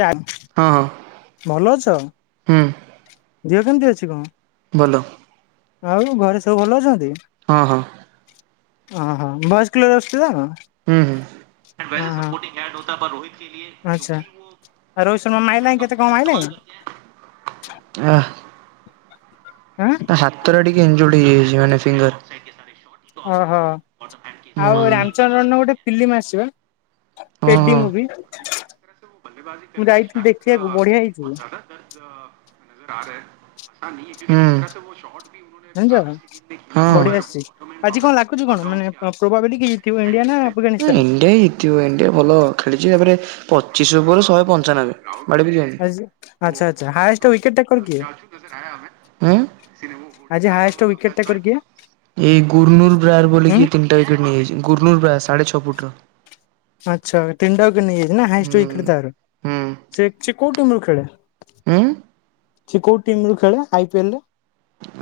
ୟା ହଁ ଭଲ ଅଛ? ହୁଁ ଦେହ କେମିତି ଅଛି କଣ? ଭଲ। ଆଉ ଘରେ ସବୁ ଭଲ ଅଛନ୍ତି? ହଁ ହଁ। ଓହୋ ଭଏଅସ୍ କ୍ଲିୟର ଅଛି ତ ହୁଁ ହୁଁ। ଓହୋ ଆଚ୍ଛା। ଆଉ ରୋହିତ ଶର୍ମା ମାଇଲାଣି କେତେ କଣ ମାଇଲାଣି ଆ ହାଁ ତା ହାତଟା ଟିକେ ଏଞ୍ଜଡ ହେଇଯାଇଛି ମାନେ ଫିଙ୍ଗର। ଓହୋ ହୁଁ ହଁ ଆଉ ହଁ। ରାମଚନରନ୍ ର ଗୋଟେ ଫିଲ୍ମ ଆସି ବା। ପେଡି ମୁଭି। ବା ମୁଁ କରରେ ଯାଇଥିଲି ଶାୟଦ ଦେଖିବାକୁ ବଢିଆ ହେଇଛି ବ ଜାଦା କର୍ ହୁଁ ଜାଣିଛ। ବଢିଆସିଛି ଆଜି କଣ ଲାଗୁଛି କଣ ମାନେ ପ୍ରୋବାବିଲଟି କି ଥିବ ଇଣ୍ଡିଆ ନା ଆଫଗାନିସ୍ତାନ? ତିବ ଇଣ୍ଡିଆ ଭଲ ଖେଳିଛି ତାପରେ ପଚିଶ ଓଭର ଶହେ ପଞ୍ଚାନବେ। କୁଆଡେ ବି ଯାଇ ଆଜି ଆଚ୍ଛା ଆଚ୍ଛା ହାଏଷ୍ଟ ୱିକେଟ୍ ଟା କର କିଏ? ତମେ ଉଁ ସି ଆଜି ହାଏଷ୍ଟ ୱିକେଟ ଟେକର କିଏ? ଏଇ ଗୁର୍ନୁର ବ୍ରାୟାର ବୋଲିି ଉଁ [unintelligible] ଟା ୱିକେଟ୍ ନେଇଯାଇଚି ଗୁର୍ନୁର ବ୍ରା ସାଢେ ଛଅ ଫୁଟ୍ ର ଆଚ୍ଛା ତିନଟା ୱିକେଟ୍ ନେଇଯାଇଚି ନା ହୁଁ ହାଏଷ୍ଟ୍ ଉଇକେଟ୍ ତାର ହୁଁ ସେ ସେ ଯୋଉ ଟିମ୍ ରୁ ଖେଳେ? ଉଁ। ସେ କୋଉ ଟିମ୍ ରୁ ଖେଳେ ଆଇ ପି ଏଲ ରେ?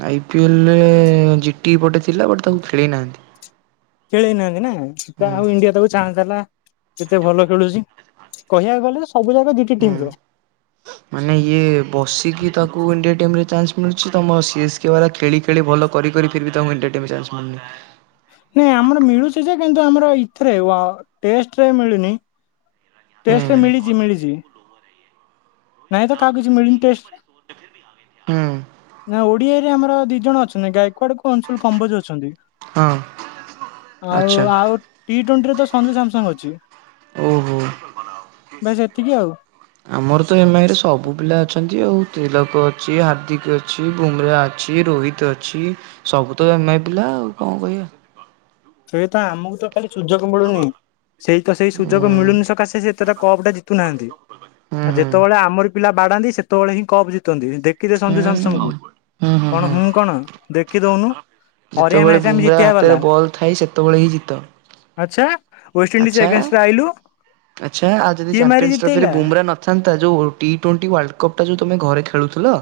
ଆଇ ପି ଏଲ ରେ ଜିଟି ପଟେ ଥିଲା ବଟ ତାକୁ ଖେଳେଇ ନାହାନ୍ତି। ଖେଳେଇ ନାହାନ୍ତି ନା [unintelligible] ହୁଁ ଆଉ ଇଣ୍ଡିଆ ତାକୁ [unintelligible] କେତେ ଭଲ ଖେଳୁଚି କହିବାକୁ ଗଲେ ସବୁ ଜାକ ଦିଟି ହୁଁ ଟିମ ର ମାନେ ଇଏ ବସିକି ତାକୁ ଇଣ୍ଡିଆ ଟିମ ରେ ଚାନ୍ସ ମିଳୁଛି ତମ ସି ଏସ୍ ସ୍କେ ବାଲା ଖେଳି ଖେଳି ଭଲ କରି କରି ଫିର୍ବି ତାଙ୍କୁ ଇଣ୍ଡିଆ ଟିମ୍ ରେ ଚାନ୍ସ ମିଳୁନି। ନାଇଁ ଆମର ମିଳୁଚି ଯେ କିନ୍ତୁ ଆମର ଇଥିରେ ୱ ଟେଷ୍ଟ ରେ ମିଳୁନି। ଟେଷ୍ଟ୍ ରେ ହୁଁ ମିଳିଚି ମିଳିଚି। ନାହିଁ ତ କାହାକୁ କିଛି ମିଳିନି ଟେଷ୍ଟରେ। ହୁଁ ନା ଓଡିଆରେ ଆମର ଦି ଜଣ ଅଛନ୍ତି ଗାୟକୱଆଡ କୁ ଅଂଶୁଲ କମ୍ବୋଜ ଅଛନ୍ତି। ହଁ ଆଉ ଆଚ୍ଛା ଆଉ ଟି ଟ୍ୱଣ୍ଟିରେ ତ ସଞ୍ଜୁ ସାମସଙ୍ଗ ଅଛି। ଓହୋ। ବାସ୍ ଏତିକି ଆଉ। ଆମର ତ ଏମ୍ ଆଇ ରେ ସବୁ ପିଲା ଅଛନ୍ତି ଆଉ ତିିଲକ ଅଛି ହାର୍ଦ୍ଦିକ ଅଛି ବୁମ୍ରା ଅଛି ରୋହି ତ୍ ଅଛି ସବୁ ତ ଏମ୍ ଆଇ ପିଲା ଆଉ କଣ କହିବା। ସେଇ ତ ଆମୁକୁ ତ ଖାଲି ସୁଯୋଗ ମିଳୁନି ସେଇ ତ ସେଇ ହୁଁ ସୁଯୋଗ ମିଳୁନି ସକାଶେ ସେ [unintelligible] କପ୍ ଟା ଜିତୁନାହାନ୍ତି ହୁଁ ହୁଁ ଆଉ ହୁଁ। ଯେତବେଳେ ଆମରି ପିଲା ବାଡାନ୍ତି ସେତବେଳେ ହିଁ କପ୍ ଜିତନ୍ତି ଦେ କି ଦେ ସଞ୍ଜୁ ସାମସଙ୍ଗ କୁ ହୁଁ କଣ ହୁଁ କଣ ଦେଖି ଦଉନୁ। ଯେତବେଳେ ବୁମ୍ରା ହାତରେ ବଲ୍ ଥାଇ ସେତେବେଳେ ହିଁ ଜିତ। ଆଚ୍ଛା ୱେଷ୍ଟଇଣ୍ଡିଜ ଆଚ୍ଛା। ଏଗେନଷ୍ଟ ଆଇଲୁ କିଏ ମାରି ଜିତେଇଲା? ଆନ୍ତା ଯୋଉ ଟି ଟ୍ବଣ୍ଟି ୱାଲ୍ଡକପ୍ ଟା ଯୋଉ ତମେ ଘରେ ଖେଳୁଥୁଲ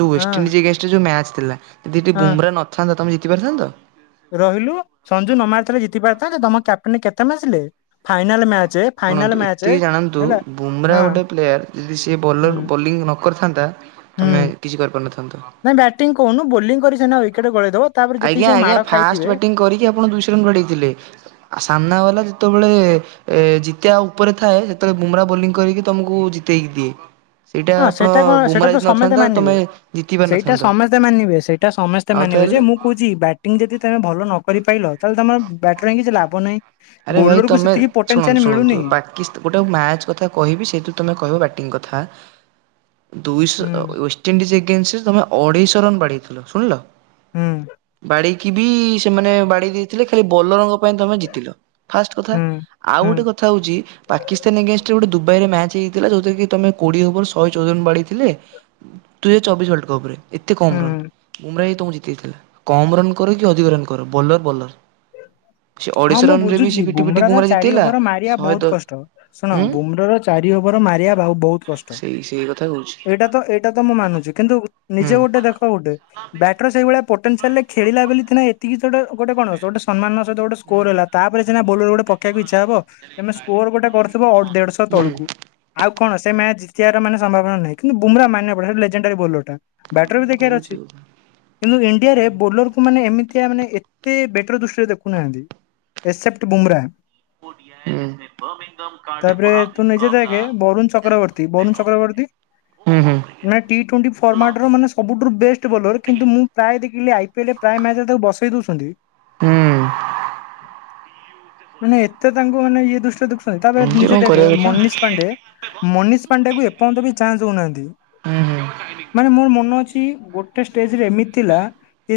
ଯୋଉ ହଁ ୱେଷ୍ଟେଣ୍ଡିଜ୍ ଏଗେନଷ୍ଟ ରେ ଯୋଉ ମ୍ୟାଚ ଥିଲା [unintelligible] ହଁ ବୁମ୍ରା ନଥାନ୍ତା ତମେ ଜିତି ପାରିଥାନ୍ତ। ରହିଲୁ ସଞ୍ଜୁ ନ ମାରି ଥିଲେ ଜିତିପାରିଥାନ୍ତେ ତମ କ୍ୟାପ୍ଟେନ କେତେ ମାଆସିଲେ? ଶୁଣନ୍ତୁ ଏତିକି ଜାଣନ୍ତୁ ହେଲା ବୁମ୍ରା ହଁ ଗୋଟେ ପ୍ଲେୟାର ଯଦି ସିଏ ହୁଁ ବଲର ବୋଲିଙ୍ଗ ନ କରିଥାନ୍ତା ତମେ କିଛି କରିପାରୁିନଥାନ୍ତ। ଟିଂ କହୁନୁ ବୋଲିଂ କରି ସିନା ୱିକେଟ ଗଳେଇଦବ। ତାପରେ ଯେତିକି ଆଜ୍ଞା ସବୁ ଆଜ୍ଞା ମାଡ ଖାଇଥିବେ ଫାଷ୍ଟ ବ୍ୟାଟିଂ କରିକି ଆପଣ ଦୁଇଶହ ରନ୍ ବାଡେଇଥିଲେ। ଆଉ ସାମ୍ନା ବାଲା ଯେତବେଳେ ଏ ଜିତିବା ଉପରେ ଥାଏ ସେତବେଳେ ବୁମ୍ରା ବୋଲିଂ କରିକି ତମୁକୁ ଜିତେଇ ଦିଏ। ହଁ ଆପଣ ସେଇଟା କଣ ସେଇଟା ବୁମ୍ରା ତ ଯଦି ସମେତେ ନଥାନ୍ତା ମାନିବେ ତମେ ଜିତି ସେଇଟା ପାରିନଥାନ୍ତ। ସମସ୍ତେ ମାନିବେ ସେଇଟା ସମସ୍ତେ ଆଉ ମାନିବେ ତାହେଲେ ଯେ ମୁଁ କୋଉଚି ବ୍ୟାଟିଂ ଯଦି ତମେ ଭଲ ନ କରି ପାଇଲ ତାହେଲେ ତମର ବ୍ୟାଟର ହେଇ କିଛି ଲାଭ ନାହିଁ। ବୋଲୋର କୁ ସେତିକି ପଟେନ୍ସିଆନ୍ ମିଳୁନି। କିସ୍ ତ ଗୋଟେ ମ୍ୟାଚ୍ କଥା କହିବି ସେଇଠୁ ତମେ କହିବ ବ୍ୟାଟିଂ କଥା। ଦୁଇଶହ ହୁଁ ୱେଷ୍ଟେଇଣ୍ଡିଜ ଏଗେନ୍ସରେ ତମେ ଅଢେଇଶହ ରନ୍ ବାଡେଇଥିଲ ଶୁଣିଲ। ହୁଁ ବାଡେଇକି ବି ସେମାନେ ବାଡେଇ ଦେଇଥିଲେ ଖାଲି ବୋଲରଙ୍କ ପାଇଁ ତମେ ଜିତିଲ। ଫାଷ୍ଟ କଥା ହୁଁ ଆଉ ହୁଁ ଗୋଟେ କଥା ହଉଚି ପାକିସ୍ତାନି ଏଗେନଷ୍ଟ ରେ ଗୋଟେ ଦୁବାଇରେ ମ୍ୟାଚ ହେଇ ଥିଲା ଯୋଉଥିରେ କି ତମେ କୋଡିଏ ଓଭର ଶହେ ଚଉଦନ ବାଡେଇଥିଲେ ଦୁଇ ହଜାର ଚବିଶ ୱାଲଡ କପ ରେ। ଏତେ କମ୍ ହୁଁ ରନ୍ ବୁମ୍ରା ହି ତମକୁ ଜିତେଇଥିଲା କମ୍ ରନ୍ କର କି ଅଧିକ ରନ୍ କର ବଲର ବଲର। ସେ ହଁ ଅଢେଇଶ ମୁଁ ରନ ରେ ବି ବୁଝୁଛି ପିଟି ପିଟି ବୁମ୍ରାର ବୁମ୍ରା ଚାରି ଜିତେଇଲା ଓଭର ମାରିବା ଶହେ ବହୁତ ଦ କଷ୍ଟ ଶୁଣ ଉଁ ବୁମ୍ରାର ଚାରି ଓଭର ମାରିବା ଭାଉ ବହୁତ କଷ୍ଟ। ସେଇ ସେଇ କଥା କହୁଛି ଟ ଏଇଟା ତ ଏଇଟା ତ ମୁଁ ମାନୁଚି କିନ୍ତୁ ହୁଁ। ନିଜେ ଗୋଟେ ଦେଖ ଗୋଟେ ବ୍ୟାଟର ସେଇଭଳିଆ ପୋଟେନସିଆଲରେ ଖେଳିଲା ବୋଲି ଥିନା ଏତିକି [unintelligible] ଗୋଟେ କଣ ଗୋଟେ ସମ୍ମାନର ସହିତ ଗୋଟେ ସ କୋର ହେଲା ତାପରେ ସିନା ବୋଲର ଗୋଟେ ପକେଇବାକୁ ଇଚ୍ଛା ହବ। ତମେ ସ୍କୋର ଗୋଟେ କରିଥିବ ଦେଢଶହ ହୁଁ ତଳକୁ। ଆଉ କଣ ସେ ମ୍ୟାଚ ଜିତିବାର ମାନେ ସମ୍ଭାବନା ନାହିଁ କିନ୍ତୁ ବୁମ୍ର ମାନେ ଲେଗେଣ୍ଡରୀ ବୋଲର ଟା ବ୍ୟାଟର ବି ଦେଖାର ଅଛି କହୁଛି କଥା କିନ୍ତୁ ଇଣ୍ଡିଆରେ ହୁଁ। ବୋଲର। ମାନେ ଏମିତିଆ ମାନେ ଏତେ ବେଟର ଦୃଷ୍ଟିରେ ଦେଖୁନାହାନ୍ତି। ଏସେପ୍ଟ ବୁମରା। ତାପରେ ତୁ ନିଜତ କେ ବରନ ଚକ୍ରବ ତି ବାରୁନ ଚକ୍ରବର୍ଡି ହୁଁ ହୁଁ। ମାନେ ଟି ଟ୍ୱେଣ୍ଟି ଫର୍ମାଟ ର ମାନେ ସବୁଠୁ ବେଷ୍ଟ ବୋଲର କିନ୍ତୁ ମୁଁ ପ୍ରାୟ ଦେଖିଲି ଆଇ ପିଏଲ। ପ୍ରାୟ ମ୍ୟାଚରେ ତାକୁ ବସେଇ ଦଉଛନ୍ତି। ହୁଁ ମାନେ ଏତେ ତାଙ୍କୁ ମାନେ ଇଏ ଦୃଷ୍ଟିରେ ଦେଖୁଛନ୍ତି ତାପରେ ନିଜେ ଦେଖ ମନିଷ ପାଣ୍ଡେ। ମନୀଷ ପାଣ୍ଡ୍ୟାକୁ ଏପର୍ଯ୍ୟନ୍ତ ବି ଚାନ୍ସ ଦେଉନାହାନ୍ତି। ମାନେ ମୋର ମନ ଅଛି ଗୋଟେ ଷ୍ଟେଜ ରେ ଏମିତି ଥିଲା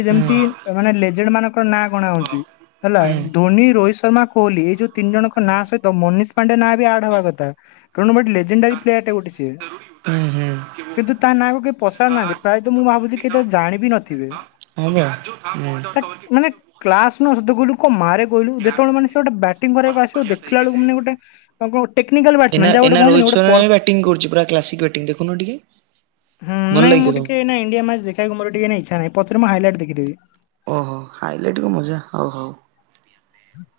ଏ ଯେମିତି ମାନେ ଲେଜେଡ୍ ମାନଙ୍କର ନାଁ ଗଣା ହଉଛି। ହେଲା ଧୋନି ରୋହିତ ଶର୍ମା କୋହଲି ଏଇ ଯୋଉ ତିନି ଜଣଙ୍କ ନାଁ ସହିତ ତ ମନୀଷ ପାଣ୍ଡେ ନାଁ ବି ଆଡ ହବା କଥା କାରଣ ଗୋଟେ ଲେଜେଣ୍ଡାରୀ ପ୍ଲେୟାର ଟା ଗୋଟେ ସିଏ କିନ୍ତୁ ତା ନାଁ କୁ କିଏ ପଚାରୁ ନାହାନ୍ତି ପ୍ରାୟତଃ ମୁଁ ଭାବୁଛି କେ ତ ଜାଣିବି ନଥିବେ ହବ ହୁଁ ତା ମାନେ। କ୍ଲାସ ନଧିଲୁ କଣ ମାରେ କହଲୁ ଯେତେବେଳେ ମାନ ସେ ଗୋଟେ ବା ଟିଙ୍ଗ କରିବାକୁ ଆସିବ ଦେଖିଲା ବେଳକୁ ମାନେ ଗୋଟେ କଣ ଟେକ୍ନିକାଲ ବାଟସ ଏନା ମାନ୍ ଯାହା ଗଟ କହନି ପର୍ ଟିଙ୍ଗ ଦେଖୁନ ଟିକେ। ଭଲ ନାଇଁ ଲାଗିବ ମୁଁ ତମକୁ ଟିକେ ଏଇନା ଇଣ୍ଡିଆ ମାଚ ଦେଖକୁ ମୋର ଟିକେ ଇଛା ନାହିଁ ପଛରେ ମୁ ହାଇଲାଇଟ ଦେଖିଦେବି। ଓହୋ ହାଇଲାଇଟ କ ମଜା ହଉ ହଉ।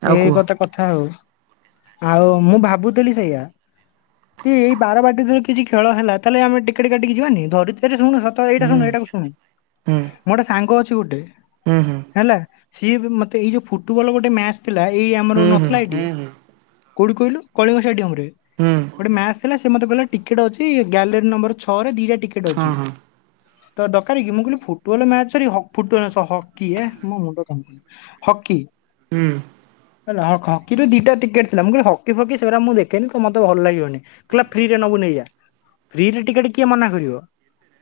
ଆଉ ଏଇ କୁହ କଥା କଥା ହଉ ଆଉ ମୁଁ ଭାବୁଥିଲି ସେଇଆ। କି ଏଇ ବାରବାଟଟିୀରେ କିଛି ଖେ ହେ ତାହେଲେ ଆମେ ଟିକେଟ କାଟି ଯାନ ଧରିତରେ ଶୁଣ। ତ ଏଇଟା ହୁଁ ଶୁଣୁ ଏଇଟାକୁ ଶୁଣୁ ହୁଁ ମୁ ଗୋଟେ ସାଙ୍ଗ ଅଛି ଗୋଟେ। ହୁଁ ହୁଁ। ହେଲା ସିଏ ବି ମତେ ଏଇ ଯୋଉ ଫୁଟବଲ ଗୋଟେ ମ୍ୟାଚ ଥିଲା ଏଇ ଆମର ହୁଁ ହୁଁ ନଥିଲା ହୁଁ ଏଇଠି। ହୁଁ କୋଉଠି କହିଲୁ କଳିଙ୍ଗ ଷ୍ଟାଡିୟମ ରେ ହୁଁ ଗୋଟେ ମ୍ୟାଚ ଥିଲା ସେ ମତେ କହିଲା ଟିକେଟ୍ ଅଛି ଗ୍ୟାଲେରୀ ନମ୍ବର ଛଅରେ ଦିଟା ଟିକେଟ୍ ହଁ ଅଛି। ହଁ ତ ଦରକାର କି ମୁଁ କହିଲି ଫୁଟବଲ ମ୍ୟାଚ ସରି ଫୁଟବଲ ହକି ଏ ମୋ ମୁଣ୍ଡ କାମ ହକି। ହୁଁ। ହେଲା ହକିର ଦିଟା ଟିକେଟ ଥିଲା ମୁଁ କିହିଲି ହକି ଫକି ସେଗୁରା ମୁ ଦେଖନି ତ ମତେ ଭଲ ଲାଗିବନି। କିହିଲା ଫ୍ରିରେ ନବୁ ନେଇଯା। ଫ୍ରିରେ ଟିକେଟ୍ କିଏ ମନା କରିବ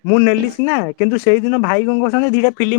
ମୁଁ ନେଲି ସିନା କିନ୍ତୁ ସେଇ ଦିନ ଭାଇ କଣ କରିଛନ୍ତି ଦିଟା ଫିଲିମ